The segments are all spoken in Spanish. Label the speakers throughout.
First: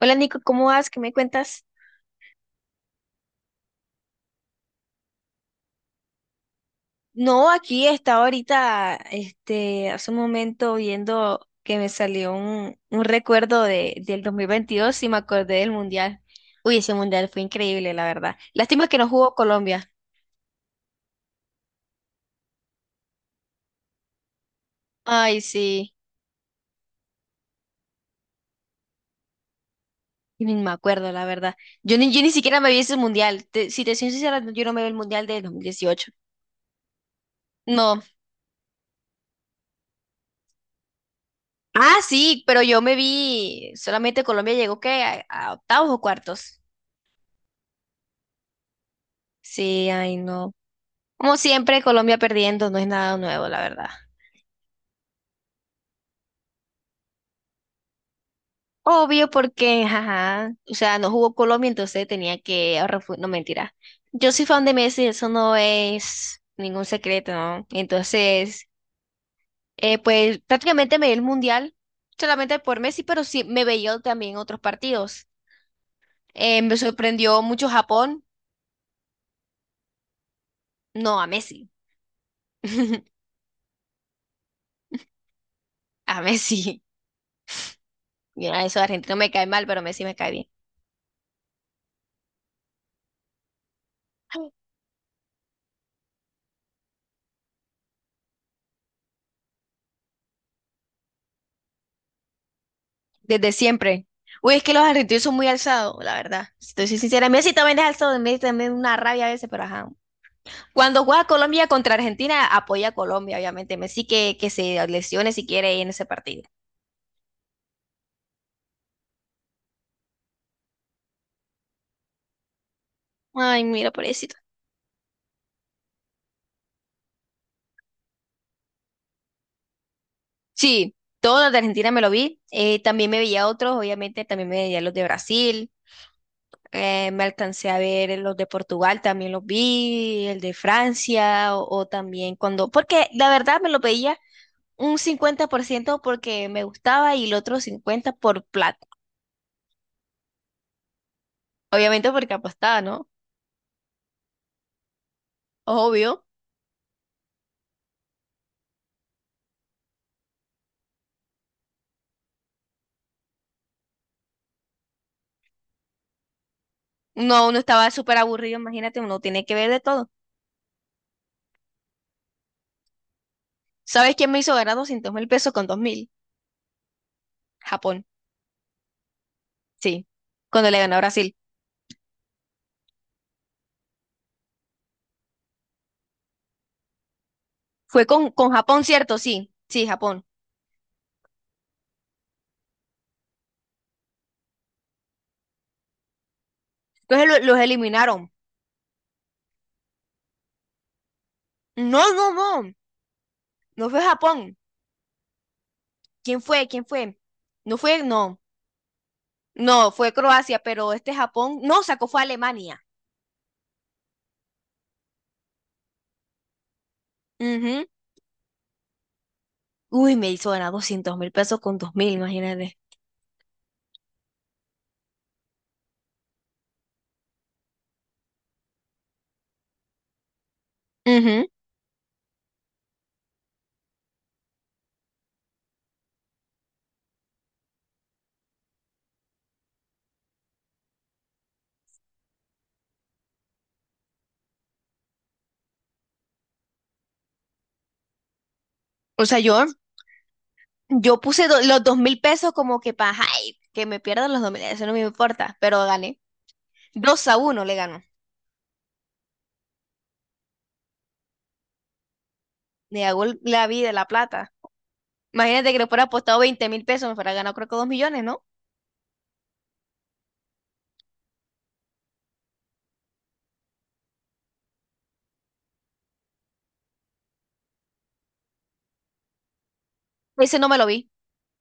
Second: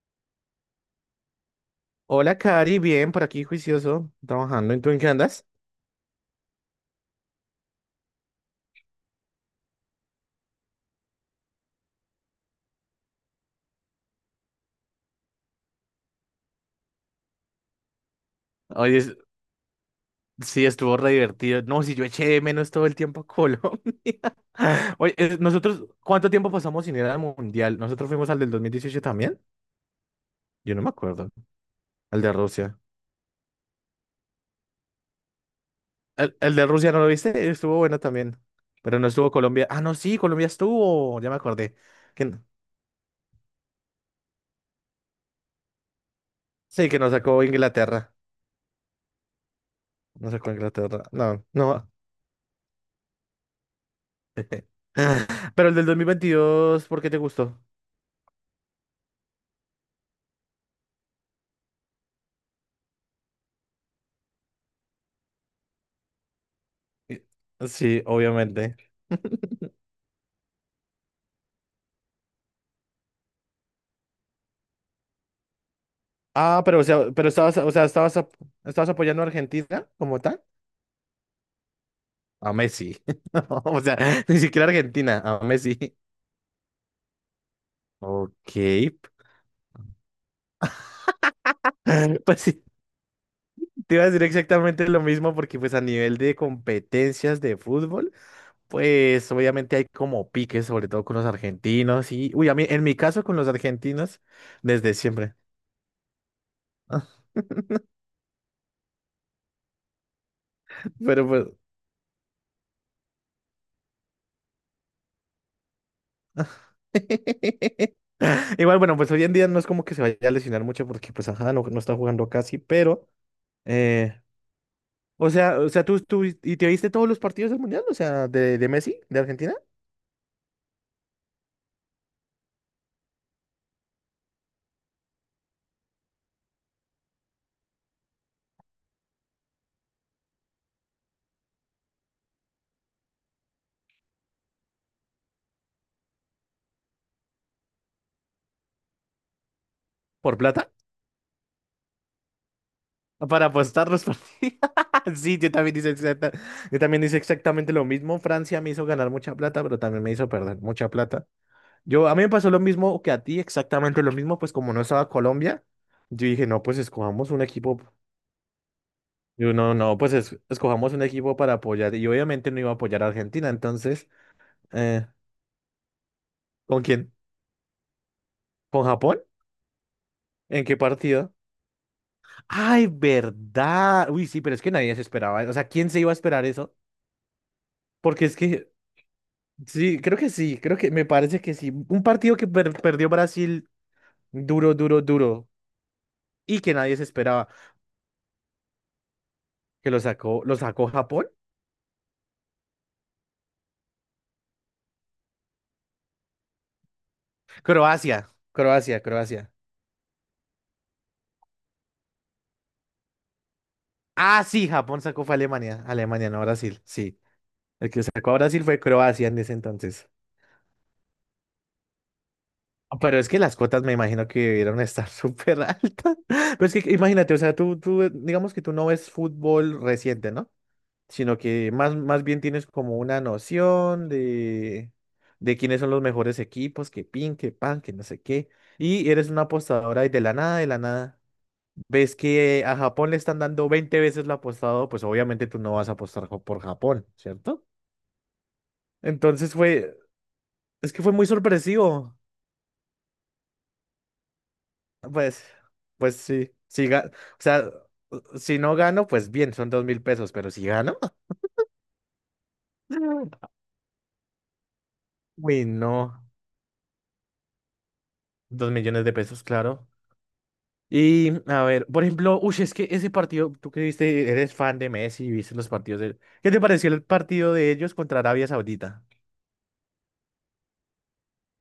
Speaker 1: Hola Nico, ¿cómo vas? ¿Qué me cuentas?
Speaker 2: Hola, Cari, bien, por aquí juicioso, trabajando. ¿Y tú en qué andas?
Speaker 1: No, aquí estaba ahorita, hace un momento viendo que me salió un recuerdo del 2022 y me acordé del Mundial. Uy, ese Mundial fue increíble, la verdad. Lástima que
Speaker 2: Oye,
Speaker 1: no jugó Colombia.
Speaker 2: sí, estuvo re divertido. No, si yo eché de menos todo el tiempo a Colombia. Oye,
Speaker 1: Ay,
Speaker 2: nosotros,
Speaker 1: sí,
Speaker 2: ¿cuánto tiempo pasamos sin ir al Mundial? ¿Nosotros fuimos al del 2018 también?
Speaker 1: y ni me
Speaker 2: Yo no me
Speaker 1: acuerdo, la
Speaker 2: acuerdo.
Speaker 1: verdad. Yo ni, yo
Speaker 2: Al
Speaker 1: ni
Speaker 2: de
Speaker 1: siquiera me vi
Speaker 2: Rusia.
Speaker 1: ese Mundial. Si te soy sincera, no, yo no me vi el Mundial de 2018.
Speaker 2: El de Rusia, ¿no lo viste? Estuvo bueno
Speaker 1: No.
Speaker 2: también. Pero no estuvo Colombia. Ah, no, sí, Colombia estuvo. Ya me acordé.
Speaker 1: Ah,
Speaker 2: Que, n-
Speaker 1: sí, pero yo me vi, solamente Colombia llegó que a octavos o cuartos.
Speaker 2: sí, que nos sacó Inglaterra.
Speaker 1: Sí, ay,
Speaker 2: Nos sacó
Speaker 1: no.
Speaker 2: Inglaterra.
Speaker 1: Como
Speaker 2: No,
Speaker 1: siempre,
Speaker 2: no.
Speaker 1: Colombia perdiendo no es nada nuevo, la verdad.
Speaker 2: Pero el del 2022, ¿por qué te gustó?
Speaker 1: Obvio porque, ajá, o sea, no jugó Colombia, entonces tenía que no, mentira. Yo soy fan de Messi, eso no es ningún
Speaker 2: Eh,
Speaker 1: secreto, ¿no?
Speaker 2: Sí,
Speaker 1: Entonces,
Speaker 2: obviamente.
Speaker 1: pues prácticamente me di el mundial solamente por Messi, pero sí me veía también otros partidos.
Speaker 2: Ah,
Speaker 1: Me
Speaker 2: pero, o sea, pero
Speaker 1: sorprendió
Speaker 2: estabas,
Speaker 1: mucho
Speaker 2: o sea,
Speaker 1: Japón,
Speaker 2: estabas apoyando a Argentina como tal.
Speaker 1: no a Messi.
Speaker 2: A Messi. No, o sea, ni siquiera Argentina, a Messi.
Speaker 1: A Messi.
Speaker 2: Ok.
Speaker 1: Mira, eso de Argentina me cae mal, pero Messi me cae bien.
Speaker 2: Pues sí, te iba a decir exactamente lo mismo porque pues a nivel de competencias de fútbol, pues obviamente hay como piques, sobre todo con los argentinos y, uy, a mí, en mi caso con los
Speaker 1: Desde siempre.
Speaker 2: argentinos,
Speaker 1: Uy, es que los
Speaker 2: desde
Speaker 1: argentinos son
Speaker 2: siempre.
Speaker 1: muy alzados, la verdad. Si te soy sincera, Messi también es alzado, Messi también es una rabia a veces, pero ajá. Cuando juega
Speaker 2: Pero pues,
Speaker 1: Colombia contra Argentina, apoya a Colombia, obviamente. Messi que se lesione si quiere en ese partido.
Speaker 2: igual, bueno, pues hoy en día no es como que se vaya a lesionar mucho porque, pues, ajá, no está jugando casi, pero,
Speaker 1: Ay, mira,
Speaker 2: eh,
Speaker 1: pobrecito.
Speaker 2: o sea, ¿y te viste todos los partidos del Mundial? O sea, de Messi, de Argentina,
Speaker 1: Sí, todos los de Argentina me lo vi. También me veía otros, obviamente, también me veía los de Brasil. Me alcancé a ver los de Portugal, también los vi, el de Francia, o también cuando, porque la verdad me lo veía un 50% porque me gustaba y el otro 50 por plata.
Speaker 2: por plata,
Speaker 1: Obviamente porque apostaba, ¿no?
Speaker 2: para apostar los partidos. Sí,
Speaker 1: Obvio.
Speaker 2: yo también hice exactamente lo mismo. Francia me hizo ganar mucha plata, pero también me hizo perder mucha plata. A mí me pasó lo mismo que a ti, exactamente lo mismo, pues como no estaba Colombia, yo dije, no, pues escojamos un
Speaker 1: No, uno
Speaker 2: equipo.
Speaker 1: estaba súper aburrido, imagínate, uno tiene
Speaker 2: Yo
Speaker 1: que ver
Speaker 2: no,
Speaker 1: de
Speaker 2: no,
Speaker 1: todo.
Speaker 2: pues es- Escojamos un equipo para apoyar. Y obviamente no iba a apoyar a Argentina. Entonces,
Speaker 1: ¿Sabes quién me hizo ganar
Speaker 2: eh,
Speaker 1: 200.000 pesos con 2.000?
Speaker 2: ¿con quién?
Speaker 1: Japón,
Speaker 2: ¿Con Japón?
Speaker 1: sí.
Speaker 2: ¿En
Speaker 1: Cuando
Speaker 2: qué
Speaker 1: le ganó a
Speaker 2: partido?
Speaker 1: Brasil.
Speaker 2: ¡Ay, verdad! Uy, sí, pero es que nadie se esperaba. O sea, ¿quién se iba a esperar eso?
Speaker 1: Fue
Speaker 2: Porque
Speaker 1: con,
Speaker 2: es
Speaker 1: con
Speaker 2: que,
Speaker 1: Japón, ¿cierto? Sí, sí,
Speaker 2: sí, creo
Speaker 1: Japón.
Speaker 2: que sí, creo que me parece que sí. Un partido que perdió Brasil duro, duro, duro. Y que nadie se
Speaker 1: Entonces
Speaker 2: esperaba.
Speaker 1: los eliminaron.
Speaker 2: Que lo sacó Japón.
Speaker 1: No, no, no. No fue Japón. ¿Quién fue? ¿Quién fue? No fue,
Speaker 2: Croacia,
Speaker 1: no.
Speaker 2: Croacia, Croacia.
Speaker 1: No, fue Croacia, pero este Japón, no, sacó fue a Alemania.
Speaker 2: Ah, sí, Japón sacó fue a Alemania. Alemania, no Brasil. Sí.
Speaker 1: Ujú.
Speaker 2: El que sacó a Brasil fue Croacia en ese entonces.
Speaker 1: Uy, me hizo ganar 200 mil pesos con 2 mil, imagínate.
Speaker 2: Pero es que las cuotas me imagino que debieron estar súper altas. Pero es que imagínate, o sea, digamos que tú no ves fútbol reciente, ¿no? Sino
Speaker 1: Ujú.
Speaker 2: que más, más bien tienes como una noción de quiénes son los mejores equipos, que pin, que pan, que no sé qué. Y eres una apostadora y de la nada, ves que a Japón le están dando 20 veces lo apostado, pues obviamente tú no vas a apostar por Japón, ¿cierto?
Speaker 1: O sea,
Speaker 2: Entonces
Speaker 1: yo,
Speaker 2: fue, es que fue
Speaker 1: Yo
Speaker 2: muy
Speaker 1: puse los dos
Speaker 2: sorpresivo.
Speaker 1: mil pesos como que para, ay, que me pierdan los 2.000, eso no me
Speaker 2: Pues,
Speaker 1: importa, pero gané. dos a
Speaker 2: o
Speaker 1: uno
Speaker 2: sea,
Speaker 1: le ganó.
Speaker 2: si no gano, pues bien, son $2.000, pero si gano,
Speaker 1: Le hago la vida, la plata.
Speaker 2: uy,
Speaker 1: Imagínate que le fuera
Speaker 2: no,
Speaker 1: apostado 20.000 pesos, me fuera ganado creo que dos millones, ¿no?
Speaker 2: 2 millones de pesos, claro. Y a ver, por ejemplo, uy, es que ese partido, tú que viste, eres fan de Messi y viste los partidos de ¿qué te pareció el partido de ellos contra Arabia Saudita?
Speaker 1: Ese no me lo vi,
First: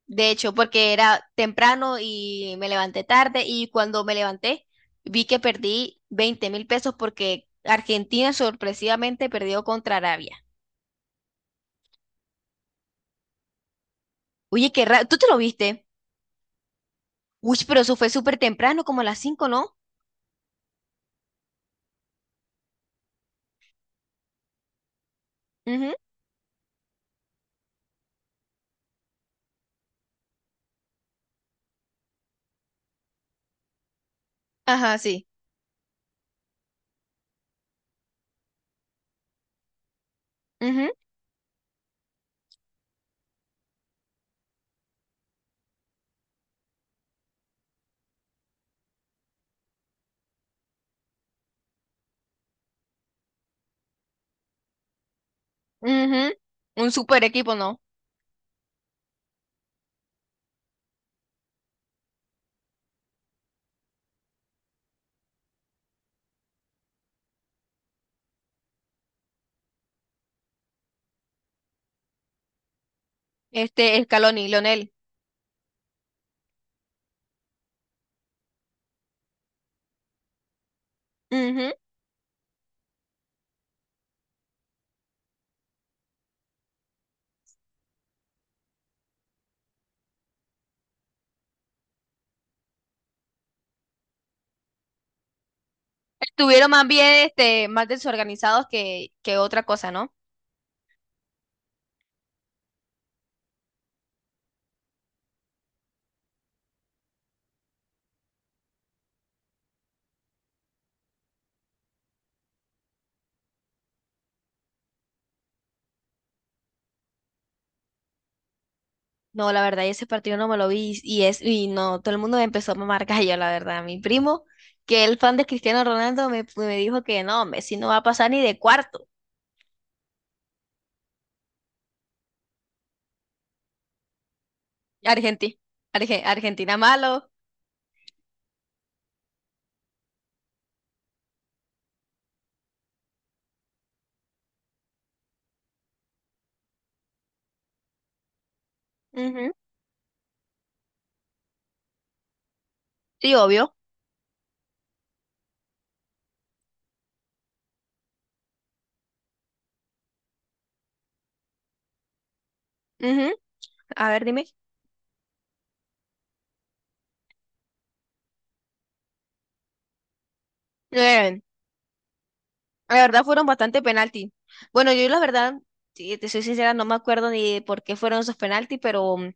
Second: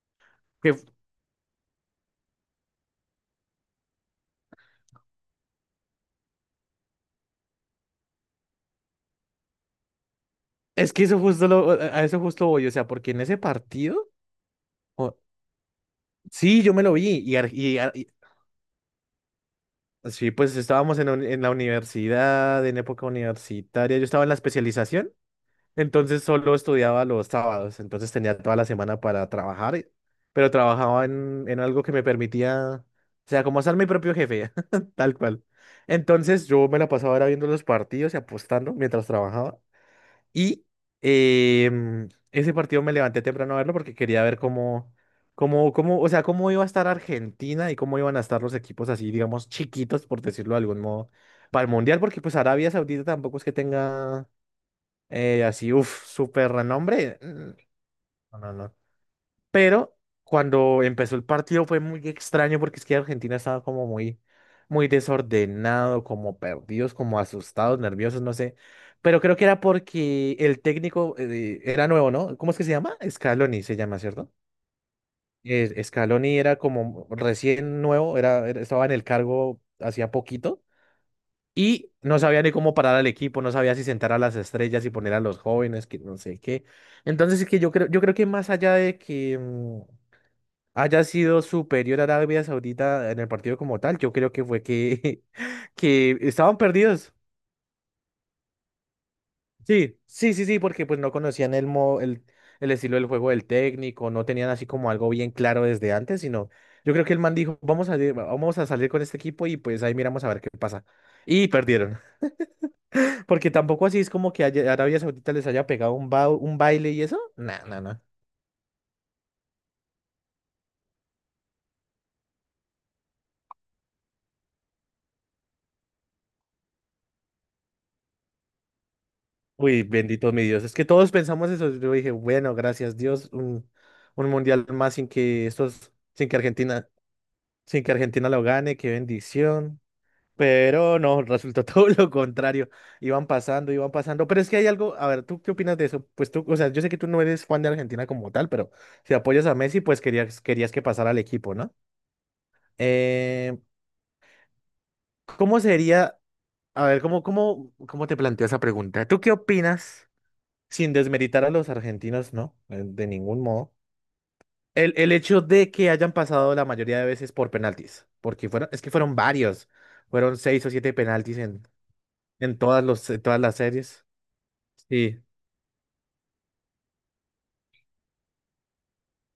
Speaker 1: de hecho,
Speaker 2: Que f-
Speaker 1: porque era temprano y me levanté tarde y cuando me levanté vi que perdí 20.000 pesos porque Argentina sorpresivamente perdió contra Arabia.
Speaker 2: es que a eso justo voy, o sea, porque en ese partido,
Speaker 1: Oye, qué raro,
Speaker 2: o-
Speaker 1: ¿tú te lo viste?
Speaker 2: sí, yo me lo vi y,
Speaker 1: Uy, pero eso fue súper temprano, como a las cinco, ¿no?
Speaker 2: Sí, pues estábamos en la universidad, en época universitaria, yo estaba en la especialización.
Speaker 1: Ujú.
Speaker 2: Entonces solo estudiaba los sábados, entonces tenía toda la semana para trabajar, pero trabajaba en algo que me permitía, o sea, como ser mi propio jefe,
Speaker 1: Ajá,
Speaker 2: tal
Speaker 1: sí.
Speaker 2: cual. Entonces yo me la pasaba era viendo los partidos y apostando mientras trabajaba. Y
Speaker 1: Ujú,
Speaker 2: ese partido me levanté temprano a verlo porque quería ver o sea, cómo iba a estar Argentina y cómo iban a estar los equipos así, digamos, chiquitos, por decirlo de algún modo, para el Mundial, porque pues Arabia Saudita tampoco es que tenga así, uff,
Speaker 1: ujú.
Speaker 2: súper
Speaker 1: Un
Speaker 2: renombre.
Speaker 1: super
Speaker 2: Mm,
Speaker 1: equipo, ¿no?
Speaker 2: no, no, no. Pero cuando empezó el partido fue muy extraño porque es que Argentina estaba como muy, muy desordenado, como perdidos, como asustados, nerviosos, no sé. Pero creo que era porque el técnico era nuevo, ¿no? ¿Cómo es que se llama? Scaloni se
Speaker 1: Este,
Speaker 2: llama, ¿cierto?
Speaker 1: Scaloni, Lionel.
Speaker 2: Scaloni era como recién nuevo, estaba en el cargo hacía poquito.
Speaker 1: Ujú.
Speaker 2: Y no sabía ni cómo parar al equipo, no sabía si sentar a las estrellas y poner a los jóvenes, que no sé qué. Entonces es que yo creo que más allá de que haya sido superior a Arabia Saudita en el partido como tal, yo creo que fue que, que estaban
Speaker 1: Estuvieron más
Speaker 2: perdidos.
Speaker 1: bien, este, más desorganizados que otra cosa,
Speaker 2: Sí,
Speaker 1: ¿no?
Speaker 2: sí, sí, sí, porque pues no conocían el estilo del juego del técnico, no tenían así como algo bien claro desde antes, sino yo creo que el man dijo, vamos a salir con este equipo y pues ahí miramos a ver qué pasa. Y perdieron. Porque tampoco así es como que Arabia Saudita les haya pegado un baile y eso. No, no, no.
Speaker 1: No, la verdad, ese partido no me lo vi y no, todo el mundo me empezó a mamar gallo, la verdad. Mi primo, que el fan de Cristiano Ronaldo, me dijo que no, Messi no va a pasar ni de cuarto.
Speaker 2: Uy, bendito mi Dios. Es que todos pensamos eso. Yo dije, bueno, gracias Dios, un mundial más sin que
Speaker 1: Argentina.
Speaker 2: estos, sin que
Speaker 1: Argentina
Speaker 2: Argentina,
Speaker 1: malo.
Speaker 2: sin que Argentina lo gane, qué bendición. Pero no, resultó todo lo contrario. Iban pasando, iban pasando. Pero es que hay algo, a ver, ¿tú qué opinas de eso? Pues tú, o sea, yo sé que tú no eres fan de Argentina como tal, pero si apoyas
Speaker 1: Ujú.
Speaker 2: a Messi, pues querías que pasara al equipo, ¿no?
Speaker 1: Sí,
Speaker 2: Eh,
Speaker 1: obvio.
Speaker 2: ¿Cómo sería? A ver, ¿cómo te planteo esa pregunta? ¿Tú qué opinas, sin desmeritar a los argentinos, no, de
Speaker 1: Ujú.
Speaker 2: ningún modo,
Speaker 1: A ver, dime.
Speaker 2: el hecho de que hayan pasado la mayoría de veces por penaltis? Porque fueron, es que fueron varios, fueron 6 o 7 penaltis
Speaker 1: Eh,
Speaker 2: en, en todas
Speaker 1: La
Speaker 2: los, en
Speaker 1: verdad
Speaker 2: todas
Speaker 1: fueron
Speaker 2: las
Speaker 1: bastante
Speaker 2: series.
Speaker 1: penalti. Bueno, yo la
Speaker 2: Sí,
Speaker 1: verdad, si te soy sincera, no me acuerdo ni de por qué fueron esos penaltis, pero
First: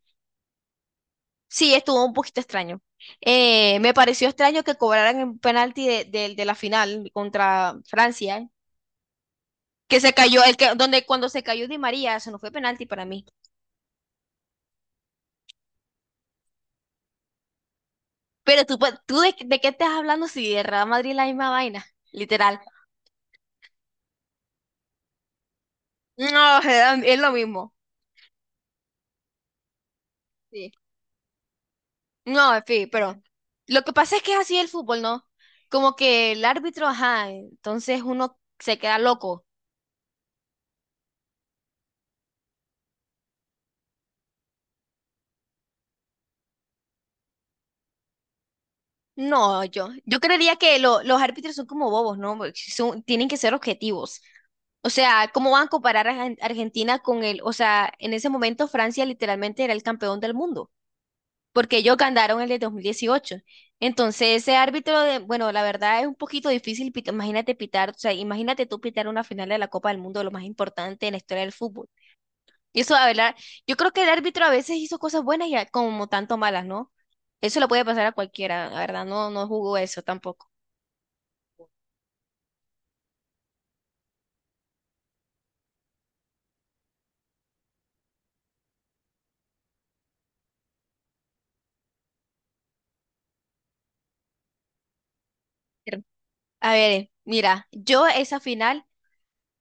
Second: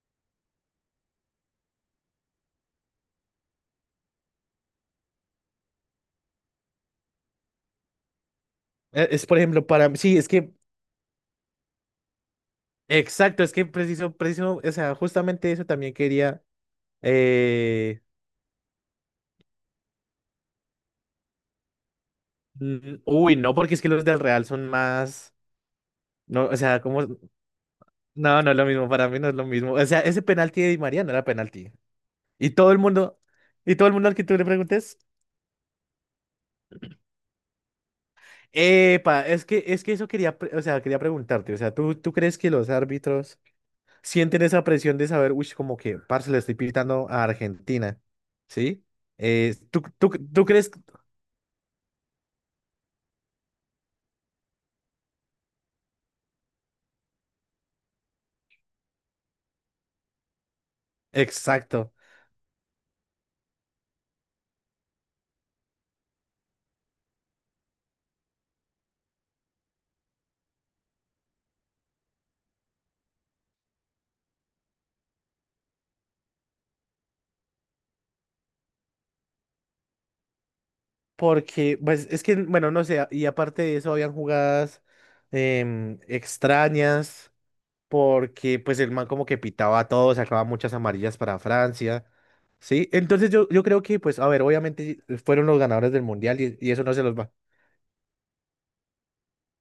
Speaker 1: sí, estuvo un poquito extraño. Me pareció extraño que cobraran un penalti de la final contra Francia,
Speaker 2: Es por ejemplo para mí,
Speaker 1: que se
Speaker 2: sí, es
Speaker 1: cayó,
Speaker 2: que,
Speaker 1: el que, donde cuando se cayó Di María, eso no fue penalti para mí.
Speaker 2: exacto, es que preciso, preciso, o sea, justamente eso también quería, eh,
Speaker 1: Pero tú, ¿tú de qué estás hablando si de Real Madrid es la misma vaina? Literal.
Speaker 2: uy, no, porque es que los del Real son más, no, o
Speaker 1: No,
Speaker 2: sea, como,
Speaker 1: es lo mismo.
Speaker 2: no, no es lo mismo, para mí no es lo mismo. O sea, ese penalti de
Speaker 1: Sí.
Speaker 2: Di María no era penalti. Y
Speaker 1: No, en
Speaker 2: todo el
Speaker 1: fin,
Speaker 2: mundo,
Speaker 1: pero
Speaker 2: y
Speaker 1: lo
Speaker 2: todo
Speaker 1: que
Speaker 2: el mundo al
Speaker 1: pasa
Speaker 2: que
Speaker 1: es que
Speaker 2: tú
Speaker 1: es
Speaker 2: le
Speaker 1: así el
Speaker 2: preguntes,
Speaker 1: fútbol, ¿no? Como que el árbitro, ajá, entonces uno se queda
Speaker 2: epa,
Speaker 1: loco.
Speaker 2: es que, eso quería, o sea, quería preguntarte, o sea, ¿tú crees que los árbitros sienten esa presión de saber, uy, como que, parce, le estoy pitando a Argentina, ¿sí?
Speaker 1: No,
Speaker 2: ¿Tú,
Speaker 1: yo,
Speaker 2: tú,
Speaker 1: yo
Speaker 2: tú
Speaker 1: creería
Speaker 2: crees?
Speaker 1: que los árbitros son como bobos, ¿no? Porque son- tienen que ser objetivos. O sea, ¿cómo van a comparar a Argentina con el, o sea, en ese momento Francia literalmente era el campeón del mundo, porque
Speaker 2: Exacto,
Speaker 1: ellos ganaron el de 2018. Entonces, ese árbitro de, bueno, la verdad es un poquito difícil, imagínate pitar, o sea, imagínate tú pitar una final de la Copa del Mundo, lo más importante en la historia del fútbol. Y eso, Abelar, yo creo que el árbitro a veces hizo cosas buenas y como tanto malas, ¿no? Eso le puede pasar a cualquiera, la verdad, no, no jugó eso tampoco.
Speaker 2: porque, pues, es que, bueno, no sé, y aparte de eso, habían jugadas extrañas. Porque pues el man como que pitaba a todos, sacaba muchas amarillas para Francia, ¿sí? Entonces yo creo que pues, a ver, obviamente fueron los ganadores del
Speaker 1: Cierto.
Speaker 2: mundial y
Speaker 1: A
Speaker 2: eso no se
Speaker 1: ver,
Speaker 2: los va.
Speaker 1: mira, yo esa final,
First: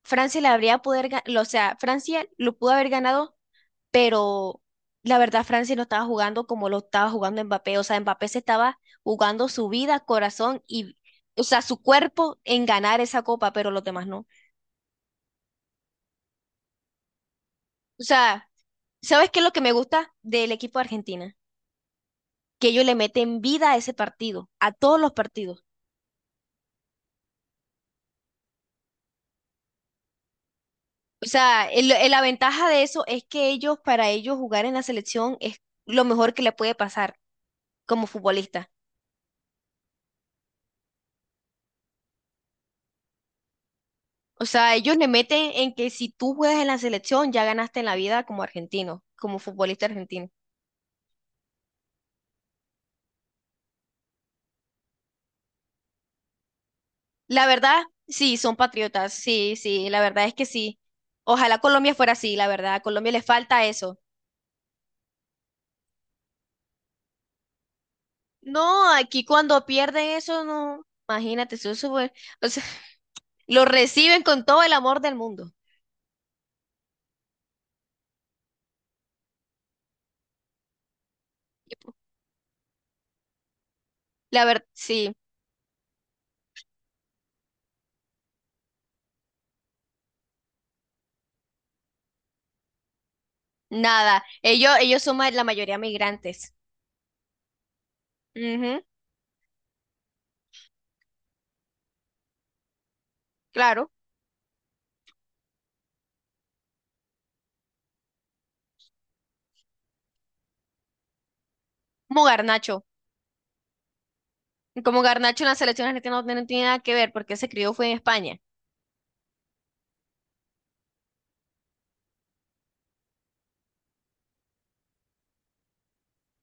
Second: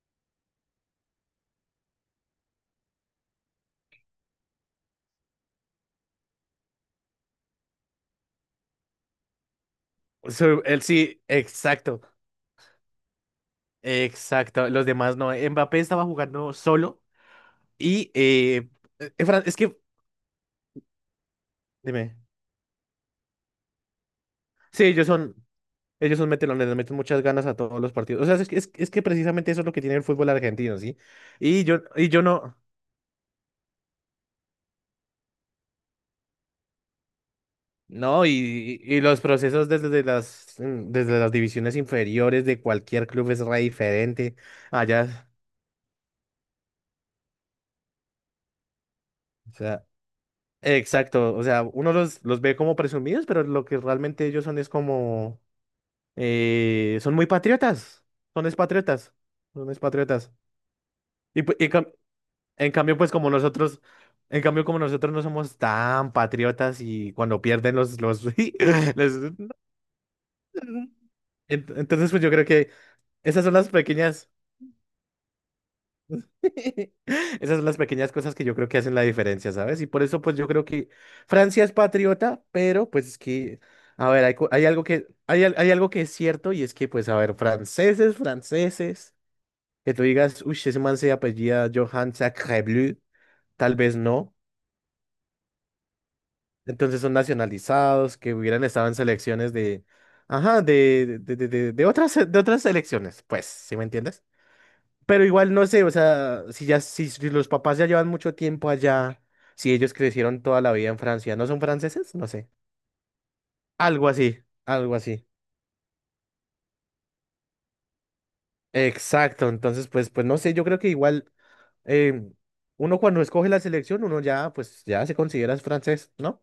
Speaker 1: Francia la habría poder, o sea, Francia lo pudo haber ganado, pero la verdad Francia no estaba jugando como lo estaba jugando Mbappé, o sea, Mbappé se estaba jugando su vida,
Speaker 2: So,
Speaker 1: corazón
Speaker 2: él
Speaker 1: y,
Speaker 2: sí,
Speaker 1: o sea, su
Speaker 2: exacto,
Speaker 1: cuerpo en ganar esa copa, pero los demás no.
Speaker 2: exacto, los demás no. Mbappé estaba jugando solo
Speaker 1: O
Speaker 2: y
Speaker 1: sea, ¿sabes qué es lo
Speaker 2: Es
Speaker 1: que me
Speaker 2: que,
Speaker 1: gusta del equipo de Argentina?
Speaker 2: dime,
Speaker 1: Que ellos le meten vida a ese partido, a
Speaker 2: sí,
Speaker 1: todos
Speaker 2: ellos
Speaker 1: los
Speaker 2: son
Speaker 1: partidos.
Speaker 2: Ellos son metelones, le meten muchas ganas a todos los partidos. O sea, es que precisamente eso es lo que tiene el fútbol argentino, ¿sí?
Speaker 1: O sea,
Speaker 2: Y yo, y
Speaker 1: la
Speaker 2: yo no.
Speaker 1: ventaja de eso es que ellos, para ellos jugar en la selección es lo mejor que le puede pasar como
Speaker 2: No,
Speaker 1: futbolista.
Speaker 2: y los procesos desde las, desde las divisiones inferiores de cualquier club es re diferente.
Speaker 1: O sea, ellos le
Speaker 2: Allá,
Speaker 1: meten en que si tú juegas en la selección, ya ganaste en la vida como argentino, como
Speaker 2: o
Speaker 1: futbolista
Speaker 2: sea,
Speaker 1: argentino.
Speaker 2: exacto. O sea, uno los ve como presumidos, pero lo que realmente ellos son es como, son muy
Speaker 1: La verdad,
Speaker 2: patriotas.
Speaker 1: sí,
Speaker 2: Son es
Speaker 1: son patriotas,
Speaker 2: patriotas.
Speaker 1: sí,
Speaker 2: Son es
Speaker 1: sí, la verdad
Speaker 2: patriotas.
Speaker 1: es que sí.
Speaker 2: Y, pu-
Speaker 1: Ojalá
Speaker 2: y cam-
Speaker 1: Colombia fuera así, la
Speaker 2: en
Speaker 1: verdad, a
Speaker 2: cambio, pues
Speaker 1: Colombia le
Speaker 2: como
Speaker 1: falta
Speaker 2: nosotros,
Speaker 1: eso.
Speaker 2: En cambio, como nosotros no somos tan patriotas y cuando pierden los,
Speaker 1: No, aquí
Speaker 2: les-
Speaker 1: cuando pierden eso, no, imagínate, eso, eso
Speaker 2: Entonces,
Speaker 1: fue-
Speaker 2: pues yo creo
Speaker 1: o sea,
Speaker 2: que esas son
Speaker 1: lo
Speaker 2: las
Speaker 1: reciben
Speaker 2: pequeñas.
Speaker 1: con todo el amor del mundo.
Speaker 2: Esas son las pequeñas cosas que yo creo que hacen la diferencia, ¿sabes? Y por eso, pues yo creo que Francia es patriota, pero pues es que, a ver,
Speaker 1: La
Speaker 2: hay
Speaker 1: verdad,
Speaker 2: algo que,
Speaker 1: sí,
Speaker 2: hay algo que es cierto y es que, pues, a ver, franceses, que tú digas, uy, ese man se apellida Johan Sacrebleu, tal vez
Speaker 1: nada.
Speaker 2: no.
Speaker 1: Ellos son la mayoría migrantes.
Speaker 2: Entonces son nacionalizados, que hubieran
Speaker 1: Ujú,
Speaker 2: estado en selecciones ajá, de otras selecciones, pues, ¿sí me
Speaker 1: claro,
Speaker 2: entiendes? Pero igual no sé, o sea, si los papás ya llevan mucho tiempo allá, si ellos crecieron toda la vida en Francia, ¿no son franceses?
Speaker 1: como
Speaker 2: No sé.
Speaker 1: Garnacho.
Speaker 2: Algo así, algo
Speaker 1: Como
Speaker 2: así.
Speaker 1: Garnacho en la selección argentina no, no tiene nada que ver porque se crió fue en España.
Speaker 2: Exacto, entonces pues no sé, yo creo que igual em, uno cuando escoge la selección, uno ya pues ya se considera es francés, ¿no?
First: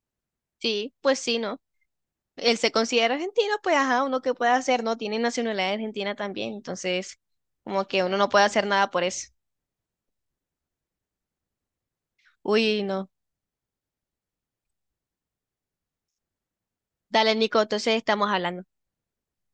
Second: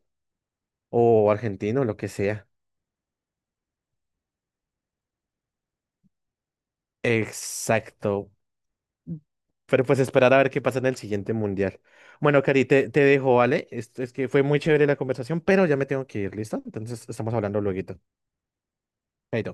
Speaker 1: Sí, pues
Speaker 2: O
Speaker 1: sí, ¿no?
Speaker 2: argentino, lo que sea.
Speaker 1: Él se considera argentino, pues ajá, uno que puede hacer, ¿no? Tiene nacionalidad argentina también, entonces como que uno no
Speaker 2: Exacto.
Speaker 1: puede hacer nada por eso.
Speaker 2: Pero pues esperar a ver qué pasa en el siguiente mundial. Bueno, Cari,
Speaker 1: Uy,
Speaker 2: te
Speaker 1: no.
Speaker 2: dejo, ¿vale? Esto es que fue muy chévere la conversación, pero ya me tengo que ir, ¿listo? Entonces estamos
Speaker 1: Dale, Nico,
Speaker 2: hablando luego.
Speaker 1: entonces estamos hablando.
Speaker 2: Chaito.